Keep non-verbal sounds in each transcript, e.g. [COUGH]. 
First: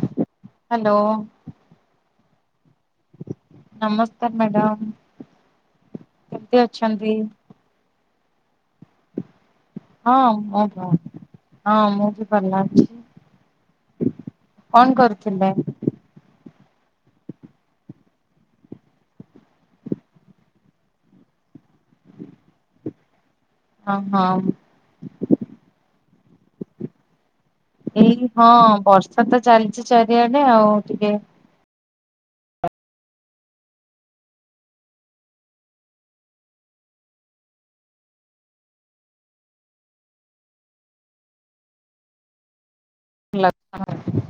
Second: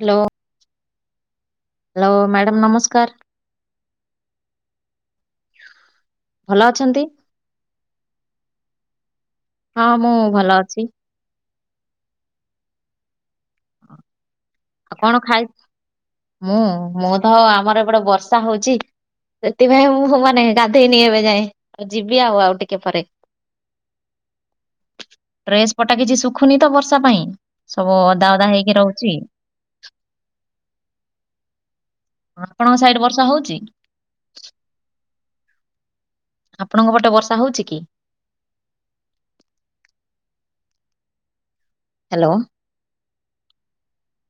Hello hello madam ନମସ୍କାର। ନମସ୍କାର madam କେମତି ଅଛନ୍ତି? ମୁଁ ହଁ ଭଲ ଅଛି। ବହୁତ ଭଲ ହଁ ମୁଁ ବି ଭଲ ଅଛି। ଆଉ କଣ ଖାଇ ମୁଁ ମୁଁ ତ ଆମର ଏ ପଟେ ବର୍ଷା ହଉଛି। ସେଥିପାଇଁ ମୁଁ ମାନେ ଗାଧେଇନି ଏବେ ଯାଏଁ ଆଉ ଯିବି ଆଉ ଟିକେ ପରେ। ଅ ହଁ। ତ୍ରେସ୍ ପଟା କିଛି ଶୁଖୁନି ତ ବର୍ଷା ପାଇଁ ସବୁ ଏଇ ଓଦା ଓଦା ହଁ ହେଇକି ରହୁଛି ବର୍ଷା ତ ଚାଲିଛି ଚାରିଆଡେ ଆଉ ଟିକେ ହଁ ଆପଣଙ୍କ ସାଇଡ ବର୍ଷା ହଉଛି? ଆପଣଙ୍କ ପଟେ ବର୍ଷା ହଉଛି କି? ହ୍ୟାଲୋ। ଲତା ହେ।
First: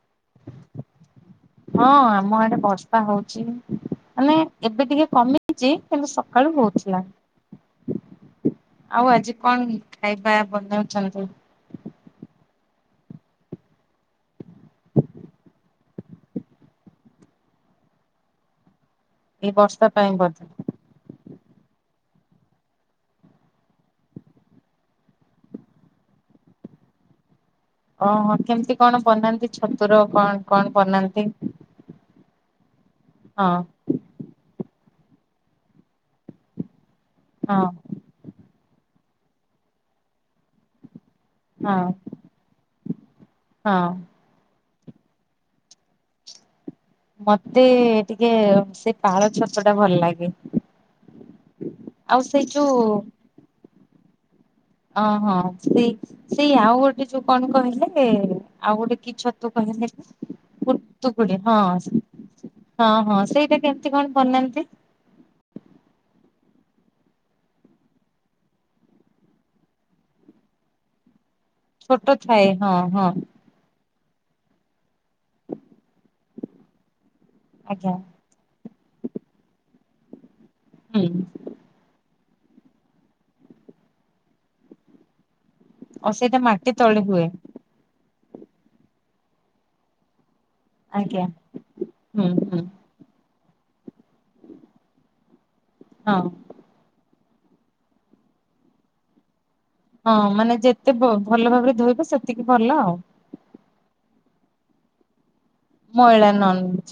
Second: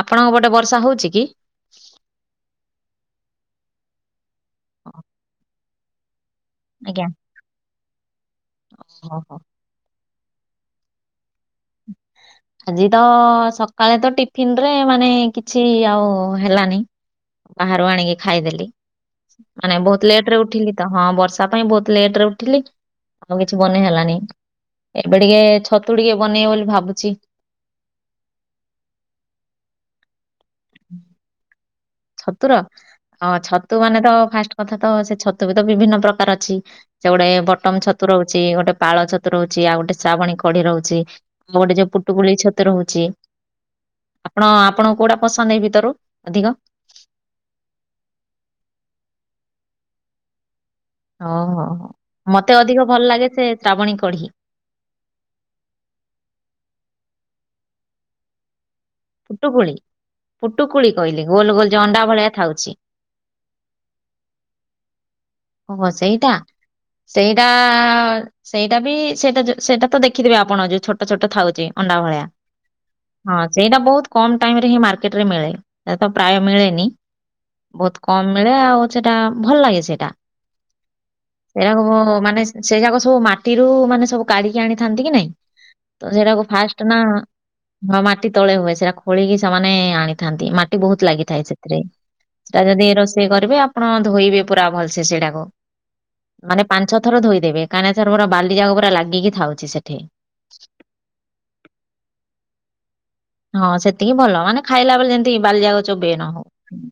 ଆପଣଙ୍କ ପଟେ ବର୍ଷା ହଉଛି କି? ହଁ ଆମ ଆଡେ ବର୍ଷା ହଉଛି ମାନେ ଏବେ ଟିକେ କମି ଚି କିନ୍ତୁ ସକାଳୁ ହଉଥିଲା ଆଜ୍ଞା ଆଉ ହଉ ଆଜି ହଉ କଣ? ଖାଇବା ବନଉଛନ୍ତି? ଆଜି ତ ସକାଳେ ତ ଟିଫିନ ରେ ମାନେ କିଛି ଆଉ ହେଲାନି ବାହାରୁ ଆଣିକି ଖାଇଦେଲି ଏଇ ମାନେ ବର୍ଷା ପାଇଁ ବହୁତ ଲେଟରେ ବୋଧେ? ଉଠିଲି। ତ ହଁ ବର୍ଷା ପାଇଁ ବହୁତ ଲେଟରେ ଉଠିଲି ଆଉ କିଛି ବନେଇ ହେଲନି। ଏବେ ଟିକେ ଛତୁ ଟିକେ ବନେଇ ବୋଲି ଭାବୁଛି। ଓହୋ କେମିତି କଣ ବନାନ୍ତି ଛତୁର କଣ କଣ ବନାନ୍ତି? ଛତୁର ଆ ହଁ ଛତୁ ମାନେ ତ ଫାଷ୍ଟ କଥା ତ ସେ ଛତୁ ବି ତ ବିଭିନ୍ନ ପ୍ରକାର ଅଛି। ସେ ଗୋଟେ ହଁ ବଟମ ଛତୁ ରହୁଛି ଗୋଟେ ପାଳ ଛତୁ ରହୁଛି ଆଉ ଗୋଟେ ଶ୍ରାବଣୀ କଢି ରହୁଛି। ମୋ ଗୋଟେ ହଁ ଝିଅ ପୁଟୁଗୁଳି ଛତର ହହୁଛି। ହଁ। ଆପଣ ଆପଣ କୋଉଟା ପସନ୍ଦ ଏଇ ଗୀତରୁ ଅଧିକ ମତେ ଟିକେ ସେ ପାଳ ଛତୁ ଟା ଭଲ ଲାଗେ। ଓହୋ ହୋ ଆଉ ସେଇ ମତେ ଯୋଉ ଅଧିକ ଭଲ ଲାଗେ ସେ ଶ୍ରାବଣୀ କଢି। ଓହଁ ସେଇ ସେଇ ଆଉ ଗୋଟେ ଯୋଉ କଣ କହିଲେ? ଆଉ ଗୋଟେ କି ଛତୁ ପୁଟୁକୁଳି କହିଲେ କି? ପୁଟୁକୁଳି କହିଲି ପୁତୁକୁଡି ଗୋଲ ହଁ ଗୋଲ ଯୋଉ ଅଣ୍ଡା ଭଳିଆ ଥାଉଛି ହଁ ହଁ ସେଇଟା କେମତି କଣ ବନାନ୍ତି? ଓହୋ ସେଇଟା ସେଇଟା ସେଇଟା ବି ସେଇଟା ଯୋ ସେଇଟା ତ ଦେଖିଥିବେ ଆପଣ ଯୋଉ ଛୋଟ ଛୋଟ ଥାଉଛି। ଅଣ୍ଡା ଛୋଟ ଭଳିଆ ଥାଏ ହଁ ହଁ ସେଇଟା ବହୁତ କମ ଟାଇମ ରେ ହିଁ ମାର୍କେଟ ରେ ମିଳେ ଏତ ପ୍ରାୟ ମିଳେନି ଆଜ୍ଞା ବହୁତ କମ ମିଳେ ଆଉ ସେଟା ଭଲ ଲାଗେ ସେଇଟା। ହୁଁ ଏଡାଗୁ ମାନେ ସେ ଯାକ ସବୁ ମାଟିରୁ ମାନେ ସବୁ କାଢିକି ଆଣିଥାନ୍ତି କି ନାଇଁ। ତ ଆଉ ସେଇଟା ସେଟାକୁ ମାଟି ଫାଷ୍ଟ ନା ତଳେ ହୁଏ ଅ ମାଟି ତଳେ ହୁଏ ସେଡାକୁ ଖୋଳିକି ସେମାନେ ଆଣିଥାନ୍ତି ମାଟ ଟିକେ ବହୁତ ଆଜ୍ଞା ଲାଗିଥାଏ ସେଥିରେ ହୁଁ ହୁଁ ସେଟା ଯଦି ରୋଷେଇ କରିବେ ଆପଣ ଧୋଇବେ ପୁରା ଭଲସେ ସେଇଟାକୁ। ହଁ, ମାନେ ପାଞ୍ଚ ଥର ଧୋଇଦବେ [UNINTELLIGIBLE] କାନେ ସାର୍ ପୁରର ବାଲିଯାକ ପୁରା ଲାଗିକି ଥାଉଛି ସେଠି, ହଁ ମାନେ ଯେତେ ଭ ଭଲ ଭାବରେ ଧୋଇବ ସେତିକି ଭଲ ଆଉ। ହଁ ସେତିକି ଭଲ ମାନେ ଖାଇଲା ବେଳେ ଯେମିତି ବାଲିଯାଗ ଚୋବେଇ ନ ମଇଳା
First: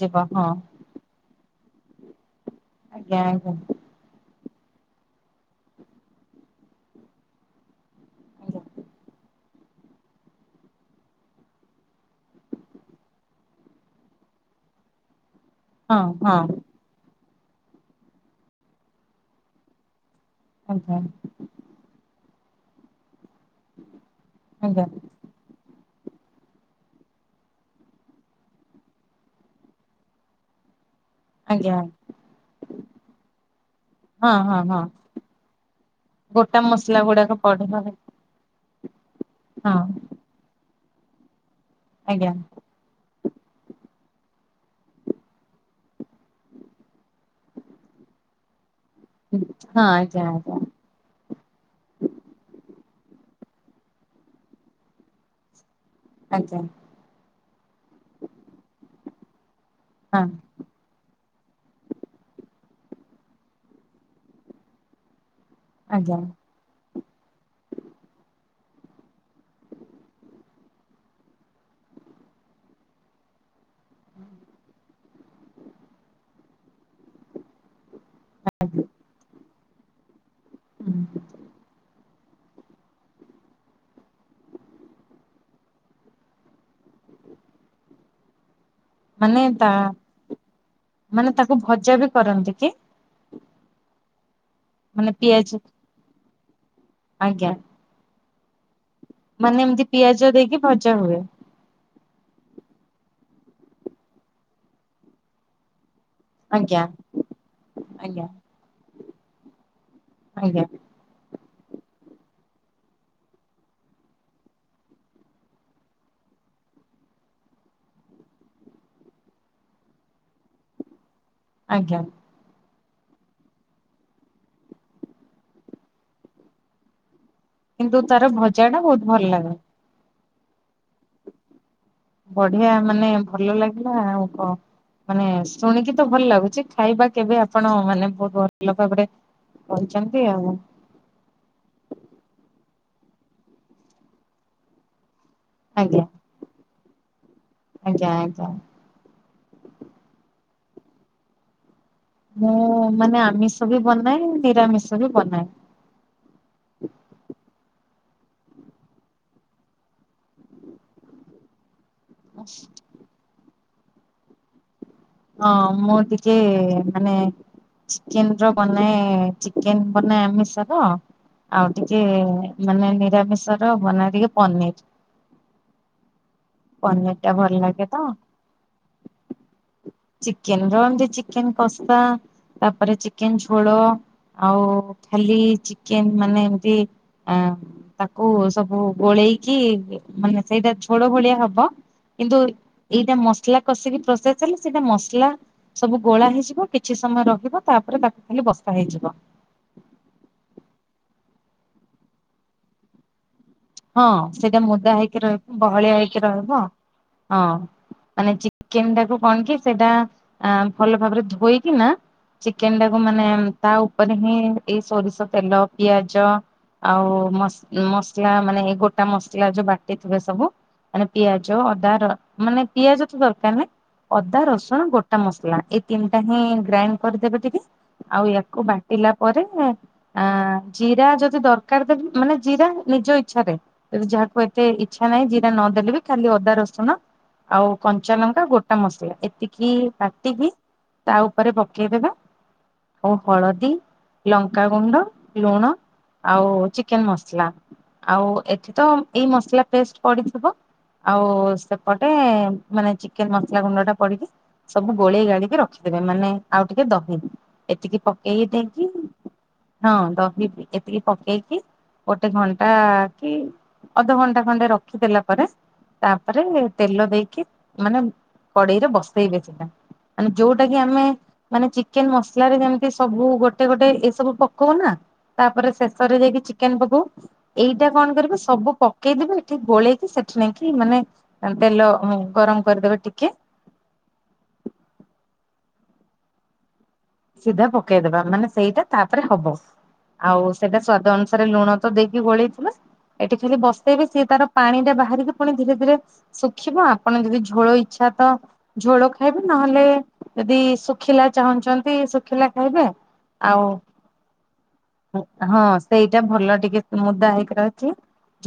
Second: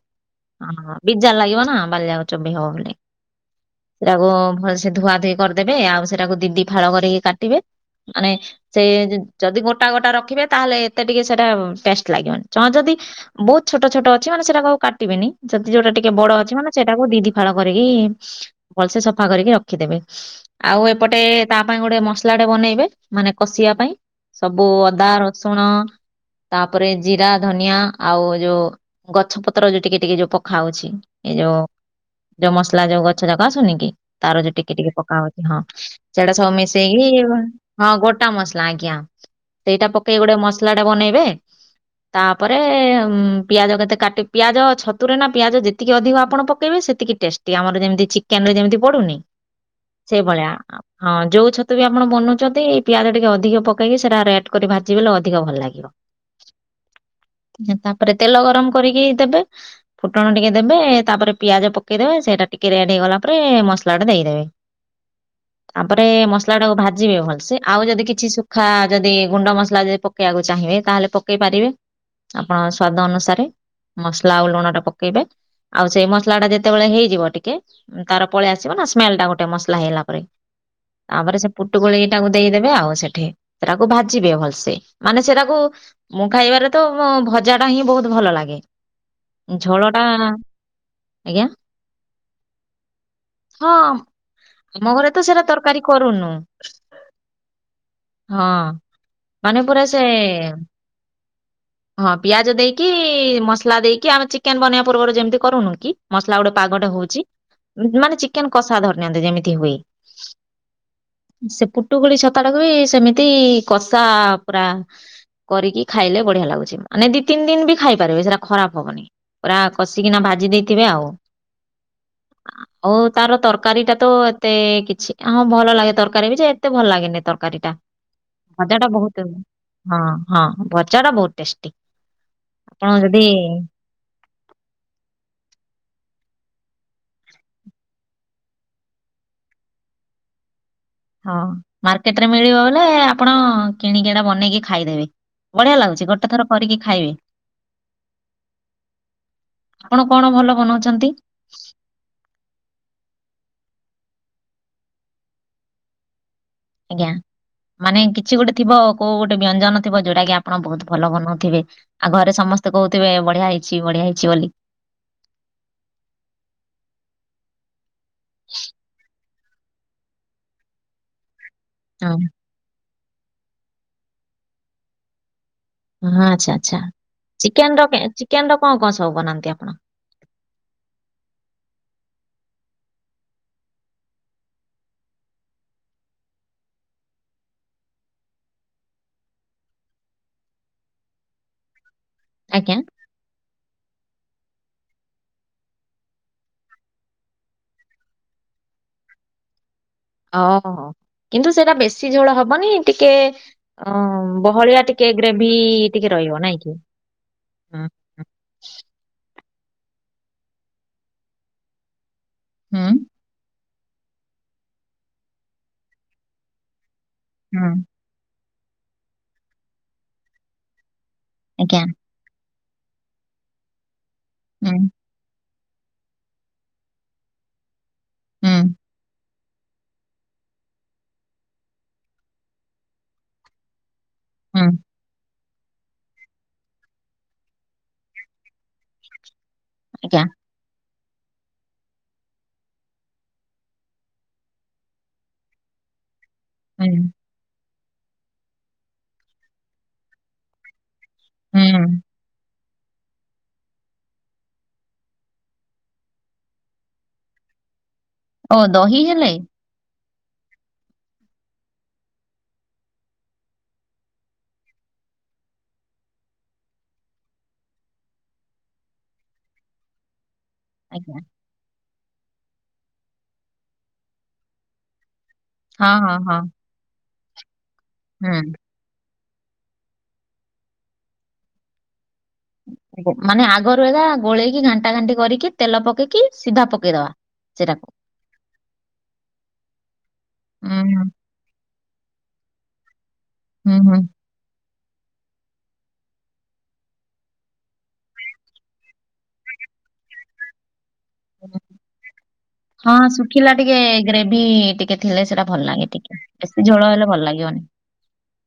ଯିବ ହଁ ହଁହ। ବିଜାର ଲାଗିବ ନା ବାଲିଯାକ ଚୋବେଇ ହବ ବୋଲି। ଆଜ୍ଞା ଆଜ୍ଞା। ସେଟାକୁ ଭଲସେ ଧୁଆ ଧୋଇ କରିଦେବେ ଆଉ ସେଟାକୁ ଦି, ଦି ଫାଳ କରିକି କାଟିବେ। ମାନେ ଆଜ୍ଞା ସେ ଯଦି ଗୋଟା-ଗୋଟା ରଖିବେ ତାହେଲେ ଏତେ ଟିକେ ସେଟା ଟେଷ୍ଟ ଲାଗିବନି ଚଁ ଯଦି ବହୁତ ଛୋଟ-ଛୋଟ ଅଛି ମାନେ ସେଟା ଆଉ କାଟିବେନି। ଯଦି ଯୋଉଟା ହଁ ଟିକେ ବଡ଼ ଅଛି ହଁ ମାନେ ସେଟାକୁ ଦି-ଦି ଫାଳ କରିକି ଭଲସେ ସଫା କରିକି ରଖିଦେବେ ଆଉ ଆଜ୍ଞା ଏପଟେ ତା ପାଇଁ ଗୋଟେ ମସଲାଟେ ବନେଇବେ ମାନେ କଷିବା ପାଇଁ ସବୁ ଆଜ୍ଞା ଅଦା ରସୁଣ ତାପରେ ଜିରା ଧନିଆ ଆଉ ଯୋଉ ଗଛ ପତ୍ର ଯୋଉ ଟିକେ-ଟିକେ ଯୋଉ ପଖାଉଛି। ଆଜ୍ଞା ଯୋଉ ମସଲା ଯୋଉ ଗଛ ଜାଗ ଆସୁନି କି ହଁ ତାର ଯୋଉ ହଁ ଟିକେ- ହଁ ଟିକେ ପକା ହଉଛି ହଁ, ସେଟା ସବୁ ଗୋଟା ମସଲା ମିଶେଇକି ଗୁଡାକ ଉମ୍ ପଡିବ ହଁ ଗୋଟ୍ ଟା ମସଲା ଆଜ୍ଞା ସେଇଟା ପକେଇକ ଗୋଟେ ମସଲା ଟା ବନେଇବେ ଆଜ୍ଞା ତାପରେ ଉଁମ୍ ପିଆଜ କେତେ କାଟି ପିଆଜ ଛତୁରେ ନା ପିଆଜ ଯେତିକି ଅଧିକ ଆପଣ ପକେଇ ବେ ସେତିକି ଟେଷ୍ଟି ଆମର ଯେମିତି ଚିକ୍ କେନେ ଯେମିତି ପଡ଼ୁନି ହଁ ଆଜ୍ଞା ଆଜ୍ଞା ସେଇଭଳିଆ। ହଁ ଯୋଉ ଛତୁ ବି ଆପଣ ବନଉଛନ୍ତି ପିଆଜ ଟିକେ ଅଧିକ ପକେଇକି ସେଟା ରେଏଟ୍ କରି ଭାଜିିବଲ ଅଧ ଅଧିକ ଭଲ ଲାଗିବ। ଆଜ୍ଞା। ହୁଁ ତାପରେ ତେଲ ଗରମ କରିକି ଦେବେ ଫୁଟଣ ହଁ ଟିକେ ଦେବେ ତାପରେ ପିଆଜ ପକେଇଦେବେ ସେଇଟା ଟିକେ ରେଡ ହେଇଗଲା ପରେ ମସଲା ଟା ଦେଇଦେବେ। ତାପରେ ଆଜ୍ଞା ମସଲା ଟାକୁ ଭାଜିବେ ଭଲସେ ଆଉ ଯଦି କିଛି ଶୁଖା ଯଦି ଗୁଣ୍ଡ ମସଲା ଯଦି ପ ପକେଇବାକୁ ଚାହିଁବେ ତାହେଲେ ପକେଇ ପାରିବେ ଆପଣ ସ୍ୱାଦ ଅନୁସାରେ ମସଲା ଆଉ ଲୁଣଟା ପ ପକେଇବେ ଆଉ ସେଇ ମସଲା ଟା ଯେତେବେଳେ ହେଇଯିବ ଟିକେ ଉଁ କାର ପଳେଇ ଆସିବ ଆଜ୍ଞା ନା ସ୍ମେଲ ଟା ଗୋଟେ ମସଲା ହେଇଲା ପରେ ତାପରେ ସେ ପୁଟୁଗୋଳି ସେଟାକୁ ଦେଇଦେବେ ଆଉ ସେଠି, ସେଟାକୁ ଭାଜିବେ ଭଲ୍ ସେ। ମାନେ ସେଟାକୁ ମୁଁ ଖାଇବାରେ ତଁ ମୋ ଭଜା ଟା ହିଁ ବହୁତ ଭଲ ଲାଗେ। ମାନେ ତା ଝଳ ଟାଁ ମାନେ ତାକୁ ଭଜା ବି କରନ୍ତି କି? ହଁ, ଆମ ଘରେ ମାନେ ତ ସେଟା ପିଆଜ ତରକାରୀ କରୁନୁ। ଆଜ୍ଞା ହଁ। ମାନେ ପୁରା ଏମିତି ସେ ପିଆଜ ଦେଇକି ଭଜା ହୁଏ, ହଁ, ପିଆଜ ଦେଇକି, ମସଲା ଦେଇକି, ଆମେ ଚିକେନ୍ ବନେଇବା ପୂର୍ବରୁ ଯେମିତି କରୁନୁ କି ମସଲା ଆଉ ଗୋଟେ ଆଜ୍ଞା ପାଗଟେ ହଉଛି। ଉଁ ମାନେ ଆଜ୍ଞା ଚିକେନ୍ କଷା ଧରି ନିଅନ୍ତୁ, ଯେମିତି ହୁଏ। ଆଜ୍ଞା। ସେ ପୁଟୁଗୁଳି ଛତାଟାକୁ ବି ସେମିତି କଷା ପୁରା କରିକି ଖାଇଲେ ବଢ଼ିଆ ଲାଗୁଛି। ମାନେ ଦି ତିନି ଦିନ୍ ବି ଖାଇପାରିବେ, ସେଟା ଖରାପ ହବନି। ପୁରା କଷିକିନା ଭାଜି ଦେଇଥିବେ ଆଉ। ଆଜ୍ଞା। ହଉ ତାର ତରକାରୀ ଟା ତୋ ଏତେ କିଛି, ହଁ ଭଲ ଲାଗେ, ତରକାରୀ ବି ଯେ ଏତେ ଭଲ ଲାଗେନି ତର୍ କାରୀଟା, କିନ୍ତୁ ତାର ଭଜା ଟା ଭଜାଟା ବହୁତ ବହୁତ୍ ଭଲ ଲାଗେ ହଁ, ହଁ ଭଜାଟା ବହୁତ୍ ଟେଷ୍ଟି। ବଢ଼ିଆ ଆପଣ ମାନେ ଯଦି ଭଲ ଲାଗିଲା। ଆଉ କହ? ମାନେ ଶୁଣିକି ତ ଭଲ ଲାଗୁଛି, ଖାଇବା କେବେ ଆପଣ ମାନେ ବହୁତ ଭଲ ଭାବରେ କରଛନ୍ତି ଆଉ। ହଁ, ମାର୍କେଟ ରେ ମିଳିବ ବଇଲେ ଆପଣ କିଣିକି ଏଟା ବନେଇକି ଖାଇଦେବେ। ବଢିଆ ଆଜ୍ଞା ଲାଗୁଛି। ଗୋଟେ ଥର କରିକି ଖାଇବେ। ଆଜ୍ଞା ଆଜ୍ଞା ଆପଣ କଣ ଭଲ ବନଉଛନ୍ତି? ମୁଁ, ମାନେ ଆମିଷ ବି ବନାଏ, ନିରାମିଷ ବି ବନାଏ। ଆଜ୍ଞା। ମାନେ କିଛି ଗୋଟେ ଥିବ, କୋଉ ଗୋଟେ ବ୍ୟଞ୍ଜନ ଥିବ, ଯୋଉଟା କି ଆପଣ ବହୁତ ଭଲ ବନଉ ଥିବେ? ଆଉ ଘରେ ସମସ୍ତେ କହୁଥିବେ, ବଢିଆ ହେଇଛି, ବଢିଆ ହେଇଛି ବୋଲି। ହଁ, ମୁଁ ଟିକେ ମାନେ ଚିକେନ୍ ର ବନାଏ, ଚିକ୍ ଚିକେନ୍ ବନାଏ ଆମିଷ ର, ଆଉ ଟିକେ ହଁ ମାନେ ନିରାମିଷ ର ବନାଏ ଟିକେ ପନିର୍। ହଁ, ଆଚ୍ଛା ଆଚ୍ଛା, ପନିର ଟା ଭଲ ଚିକେନ୍ ଲାଗେ ର ତ ଚିକେନ୍ ର କଣ କଣ ସବୁ ବନାନ୍ତି ଆପଣ? ଚିକେନ୍ ର ଏମତି ଚିକେନ୍ କଷା, ତା'ପରେ ଚିକେନ୍ ଝୋଳ। ଆଉ, ଖାଲି ଚିକେନ୍ ମାନେ ଏମତି ଆଁ ତାକୁ, ସବୁ ଗୋଳେଇକି ମାନେ ସେଇଟା ଝୋଳ ଭଳିଆ ହବ। କିନ୍ତୁ, ଆଜ୍ଞା। ଏଇଟା ମସଲା କଷିକି ପ୍ରୋସେସ୍ ହେଲେ ସେଇଟା ମସଲା ସବୁ ଗୋଳା ହେଇଯିବ। କିଛି ସମୟ ରହିବ, ତାପରେ ତାକୁ ଖାଲି ବସା ହେଇଯିବ। ଓହ! କିନ୍ତୁ ସେଇଟା ବେଶୀ ଝୋଳ ହବନି ଟିକେ ଅ ହଁ ସେଇଟା ବହଳିଆ ମୁଦା ଟିକେ, ହେଇକି ରହିବ ଗ୍ରେଭି ବହଳିଆ ଟିକେ ହେଇକି ରହିବ ନାଇଁ କିଁ? ହଁ ହୁଁ ମାନେ ଚିକେନ୍ ଟାକୁ କଣ କି, ସେଇଟା ଭଲ ଭାବରେ ଧୋଇକି ନା ଚିକେନ୍ ଟା କୁ ହୁଁ ମାନେ, ତା ଉପରେ ହିଁ ଏଇ ସୋରିଷ ତେଲ, ପିଆଜ, ଆଉ ମସ୍-ମସଲା ମାନେ, ଏଇ ଗୋଟା ମସଲା ଯୋଉ ବାଟିଥିବେ ସବୁ, ମାନେ ପିଆଜ ଆଜ୍ଞା ଅଦା ର ମାନେ ପିଆଜ ତ ଦରକାର ନାଇଁ। ଅଦା, ରସୁଣ, ଗୋଟ୍ ଟା ମସଲା, ଏଇ ତିନିଟା ହିଁ ଗ୍ରାଇଣ୍ଡ୍ କରିଦେବେ ଟିକେ। ଆଉ ୟାକୁ ବାଟିଲା ପରେ ଆଁ ଜିରା ଯଦି ଦରକାର ଦେବେ ମାନେ, ଜିରା ନିଜ ଇଚ୍ଛାରେ ଯାହାକୁ ଏତେ ଇଚ୍ଛା ନାହିଁ, ଜି ଏ ନଦେଲେ ବି ଖାଲି ଅଦା ରସୁଣ ଆଉ କଞ୍ଚା ଲଙ୍କା ଗୋଟା ମସଲା ଏତି କି ଆଜ୍ଞା, ବାଟିକି ତା ଉପରେ ପକେଇ ଦେବେ। ଓ ହଳଦୀ ଲଙ୍କାଗୁଣ୍ଡ ଲୁଣ ଆଉ ଚିକେନ୍ ମସ୍ଲା। ଆଉ ଏଠି ତ ଏଇ ମସ୍ଲା ପେଷ୍ଟ ପଡିଥିବ ଆଉ ସେପଟେ ଏଁ ମାନେ ଚିକେନ୍ ମସ୍ଲା ଗୁଣ୍ଡ ଟା ପଡିକି ସବୁ ଗୋଳେଇ ଗାଳିକି ରଖିଦେବେ ମାନେ ଆଉ ଟିକେ ଦ‌ହି ଏତିକି ପ କେଇ ଓ ଦେଇକି ଦହି ହେଲେ, ହଁ ଦହି ଏତିକି ପକେଇକି ଗୋଟେ ଘଣ୍ଟ୍ ଟା କି ଅଧଘଣ୍ଟା ଖଣ୍ଡେ ରଖିଦେଲା ପରେ ତାପରେ ତେଲ ଦେଇକି ମାନେ କଡେଇରେ ବସେଇବେ ସେଟା। ମାନେ ଯୋଉଟା କି ଆମେ ଆଜ୍ଞା, ମାନେ ଚିକେନ୍ ମସ୍ଲାରେ ଯେମିତି ସବୁ ଗୋଟେ ଗୋଟେ ଏ ସବୁ ପକୋଉ ନା ତାପରେ ହଁ, ଶେଷରେ ହଁ, ଯାଇକି ହଁ, ଚିକେନ୍ ପକଉ ଏଇଟା କଣ କରିବୁ ହୁଁ, ଆଜ୍ଞା. ସବୁ ପ ପକେଇଦେବେ ଏଠି ଗୋଳେଇକି ସେଠି ନେଇକି ମାନେ ତେଲ ହୁଁ। ଆ [UNINTELLIGIBLE] ମାନେ ଆଗରୁ ଏକା ଗୋଳେଇକି ଘାଣ୍ଟା ଘାଣ୍ଟି କରିକି ତେଲ ପକେଇକି ସିଧା ପକେଇଦବା। ସିଧା ସେଟାକୁ, ପକେଇଦବା ମାନେ ସେଇଟା ତାପରେ ହବ ଆଉ ସେଇଟା ସ୍ଵାଦ ହୁଁ, ଅନୁସ୍ ତାରେ ଲୁଣ ତ ଦେଇକି ଗୋଳେଇ ଥିବା ଏଠି ଖାଲି ହୁଁ, ହୁଁ, ବସେଇବେ ସିଏ ତାର ପାଣି ଟା ବାହାରିକି ପୁଣି ଧୀରେ ଧୀରେ ଶୁଖିବ ଆପଣ ଯଦି ଝୋଳ ଇଚ୍ଛା ତ ଝୋଳ ଖାଇବେ ନହେଲେ ଯଦି ଶୁ ଖିଲା ଚାହୁଁଛନ୍ତି ଶୁଖିଲା ଖାଇବେ। ହଁ, ଶୁଖିଲା ଆଉ ଟିକେ ଗ୍ରେଭି ଟିକେ ଥିଲେ ସେଟା ଭଲ ହଁ ସ୍ ଲାଗେ ଟିକେ, ସେଇଟା ଭଲ ବେଶୀ ଟିକେ ଝୋଳ ହେଲେ ଭଲ ମୁଦା ହେଇକି ଲାଗିବନି, ରହିଚି।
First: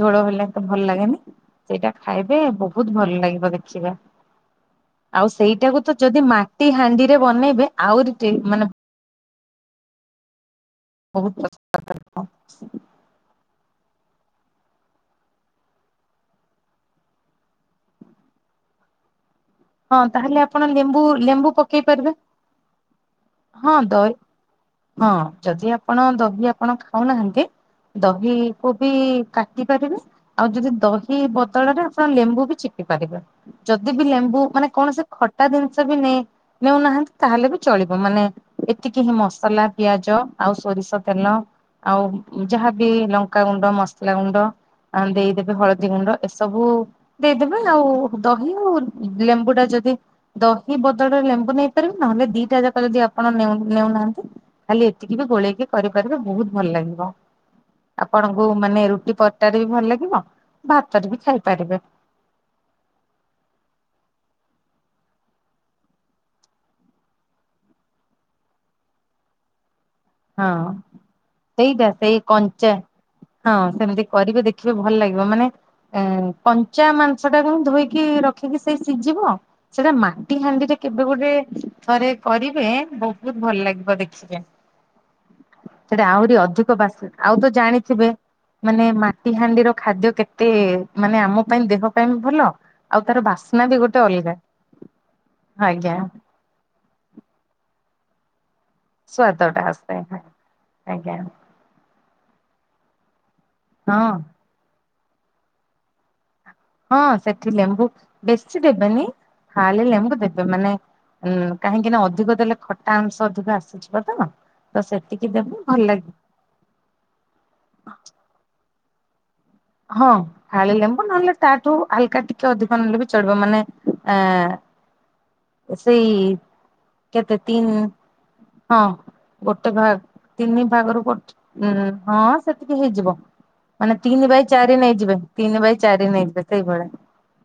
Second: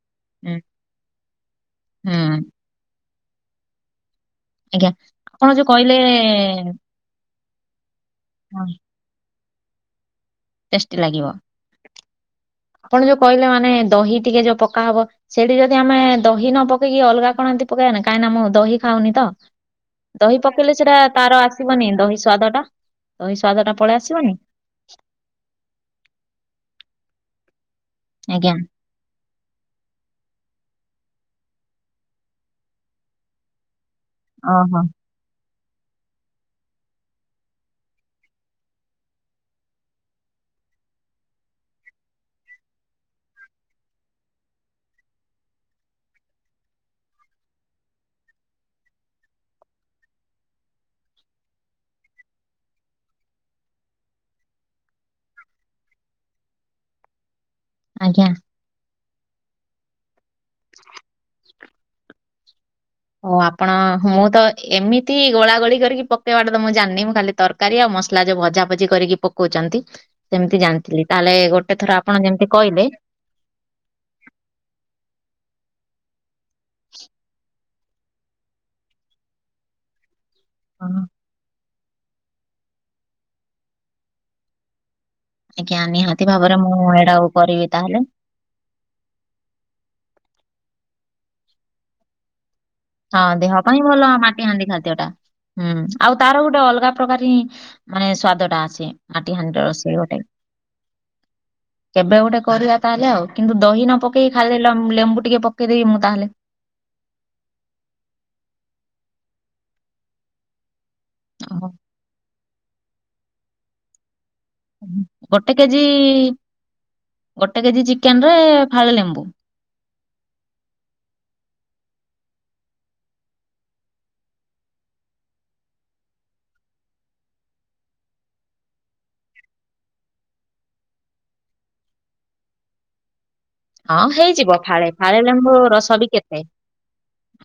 ଝୋଳ ହେଲେ ହୁଁ, ତ ଭଲ ଲାଗେନି ସେଇଟା ହୁଁ, ଖାଇବେ ବହୁତ୍ ଭଲ ଲାଗିବ ଦେଖିବେ। ଆଜ୍ଞା, ଆଉ ଆପଣ ଯୋଉ ସେଇଟାକୁ ତ କହିଲେ, ଯଦି ମାଟି ହାଣ୍ଡିରେ ବନେଇବେ ଆଉରି ଟେ ହଁ, ମାନେ ଟେଷ୍ଟି ଲାଗିବ। ବହୁତ ପସନ୍ଦ। ଆପଣ ଯୋଉ କଇଲେ ମାନେ ଦହି ଟିକେ ଯୋଉ ପକା ହବ ସେଠି ଯଦି ଆମେ ଦହି ନ ପକେଇକି ଅଲଗା କଣ ଏନ୍ତି ପକେଇବା କାହିଁକିନା ମୁଁ ଦହି ଖାଉନି ତ। ହଁ ତାହେଲେ ଦହି ଆପଣ ପକେଇଲେ ସେଟା ଲେମ୍ବୁ ତାର ଲେମ୍ବୁ ପକେଇ ଆସିବନି ପାରିବେ ଦହି ସ୍ୱାଦ ଟା ଦହି ସ୍ୱାଦ ହଁ ଟା ପଳେଇ ଦହି ଆସିବନି? ହଁ ଯଦି ଆପଣ ଦହି ଆପଣ ଖାଉନାହାନ୍ତି ଆଜ୍ଞା। ଦହିକୁ ବି କାଟି ପାରିବେ ଆଉ ଯଦି ଦହି ବଦଳରେ ଆପଣ ଲେମ୍ବୁ ବି ଚିପି ପାରିବେ। ଯଦି ବି ଲେମ୍ବୁ ମାନେ ଓହୋ। କୌଣସି ଖଟା ଜିନିଷ ବି ନେ ନଉନାହାନ୍ତି ତାହେଲେ ବି ଚଳିବ ମାନେ ଏତିକି ହିଁ ମସଲା ପିଆଜ ଆଉ ସୋରିଷ ତେଲ ଆଉ ଯାହାବି ଲଙ୍କାଗୁଣ୍ଡ ମସ୍ଲା ଗୁଣ୍ଡ ଅଁ ଦେଇଦେବେ ହଳଦୀ ଗୁଣ୍ଡ ଏସବୁ ଦେଇଦେବେ ଆଉ ଦହି ଆଉ ଲେମ୍ବୁ ଟା ଯଦି ଦହି ବଦଳେ ଲେମ୍ବୁ ନେଇପାରିବେ ନହେଲେ ଦିଟା ଯାକ ଯଦି ଆପଣ ନେଉ ନେଉନାହାନ୍ତି ଖାଲି ଏତିକି ବି ଗୋଳେଇକି କରିପାରିବେ ବହୁତ୍ ଭଲ୍ ଲାଗିବ। ଆଜ୍ଞା ଆପଣଙ୍କୁ ମାନେ ରୁଟି ପର୍ଟାରେ ବି ଭଲ ଲାଗିବ ଭାତରେ ବି ଖାଇପାରିବେ। ଓ ଆପଣ ମୁଁ ତ ଏମିତି ଗୋଳା ଗୋଳି କରିକି ପକେଇବାଟେ ତ ମୁଁ ଜାଣିନି ମୁଁ ଖାଲି ତର୍ କାରୀ ଆଉ ମସ୍ଲା ଯୋଉ ଭଜା ଭଜି କରିକି ପକଉଚନ୍ତି ହଁ ସେମ୍ତି ଜାଣିଥିଲି ତାହେଲେ ଗୋଟେ ସେଇଟା ଥର ସେଇ ଆପଣ ଯେମିତି କଞ୍ଚା କଇଲେ ହଁ ସେମିତି କରିବେ ଦେଖିବେ ଭଲ ଲାଗିବ ମାନେ ଏଁ କଞ୍ଚା ମାଂସ ଟାକୁ ଧୋଇକି ରଖିକି ସେଇ ସିଝିବ ସେଇଟା ମା ଟି ହାଣ୍ଡିରେ କେବେ ଗୋଟେ ଥରେ କରିବେ ବହୁତ୍ ଭଲ ଲାଗିବ ଦେଖିବେ। ଆଜ୍ଞା ସେଟା ନିହାତି ଆହୁରି ଭାବରେ ଅଧିକ ମୁଁ ବାସ୍ ଏଇଟାକୁ ଆଉ ତ କରିବି ତାହେଲେ ଜାଣିଥିବେ ମାନେ ମାଟି ହାଣ୍ଡିର ଖାଦ୍ୟ କେତେ ମାନେ ଆମ ପାଇଁ ଦେହ ପାଇଁ ଭଲ। ଆଉ ତାର ହଁ ଦେହ ବାସ୍ନା ବି ପାଇଁ ଗୋଟେ ଭଲ ଅଲଗା ମାଟି ହାଣ୍ଡି ଖାଦ୍ୟଟା। ହୁଁ ଆଜ୍ଞା। ଆଉ ତାର ଗୋଟେ ଅଲଗା ପ୍ରକାର ହିଁ ମାନେ ସ୍ବାଦ ଟା ଆସେ ମାଟି ହାଣ୍ଡି ସ୍ଵାଦଟା ର ଆସେ ରୋଷେଇ ଗୋଟେ। ଆଜ୍ଞା କେବେ ଗୋଟେ କରିବା ତାହେଲେ ଆଉ କିନ୍ତୁ ଦହି ନ ହଁ ପକେଇକ ଖାଲି ଲେମ୍ ଲେମ୍ବୁ ଟିକେ ପକେଇଦେବି ମୁଁ ତାହାଲେ। ହଁ ସେଠି ଲେମ୍ବୁ ବେଶୀ ଦେବେନି ଖାଲି ଲେମ୍ବୁ ଦେବେ ମାନେ ଉଁ ଓହୋ। କାହିଁକି ନା ଅଧିକ ଦେଲେ ଖଟା ଅଂଶ ଅଧିକ ଆସିଯିବ ତ। ତ ସେତିକି ଗୋଟେ ଦେବୁ ଭଲ କେଜି ଲାଗିବ ଗୋଟେ କେଜି ଚିକେନରେ ଫାଳ ଲେମ୍ବୁ। ହଁ। ଫାଳେ ଲେମ୍ବୁ ନହେଲେ ତାଠୁ ହାଲକା ଟିକେ ଅଧିକ ନେଲେ ବି ଚଳିବ ମାନେ ଏଁ ସେଇ କେତେ ତିନ୍ ହଁ। ଗୋଟେ ଭାଗ ତିନି ଭାଗରୁ ଗୋ ହଁ ସେତିକି ହେଇଯିବ। ମାନେ ହଁ ତିନି ବାଇ ହେଇଯିବ ଚାରି ଫାଳେ ନେଇଯିବେ ଫାଳେ ଲେମ୍ବୁ ତିନି ବାଇ ରସ ଚାରି ବି ନେଇଯିବେ କେତେ। ସେଇଭଳିଆ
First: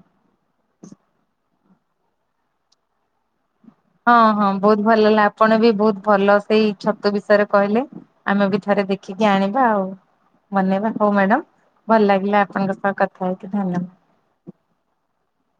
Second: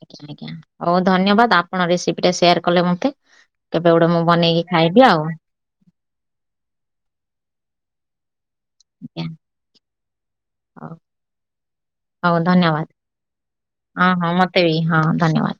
ଆଜ୍ଞା ହଉ ଧନ୍ୟବାଦ ଆପଣ ରେସିପି ଟା ସେୟାର କଲେ ମୋତେ। ହଁ ହଁ ବହୁତ ଭଲ ଲା ଆପଣ ବି ବହୁତ ଭଲ ସେଇ ଛତୁ ବିଷୟରେ କହିଲେ। ଆମେ ବି ଥରେ ଆଜ୍ଞା ଦେଖିକି ଆଣିବା ଆଉ। ଧନ୍ୟବାଦ ହଉ ମ୍ୟାଡାମ ଭଲ ହଉ ଲାଗିଲା ଆପଣଙ୍କ ଧନ୍ୟବାଦ। ସହ କଥା ହେଇକି ଧନ୍ୟବାଦ। ହଁ ହଁ ମୋତେ ବି ହଁ ଧନ୍ୟବାଦ।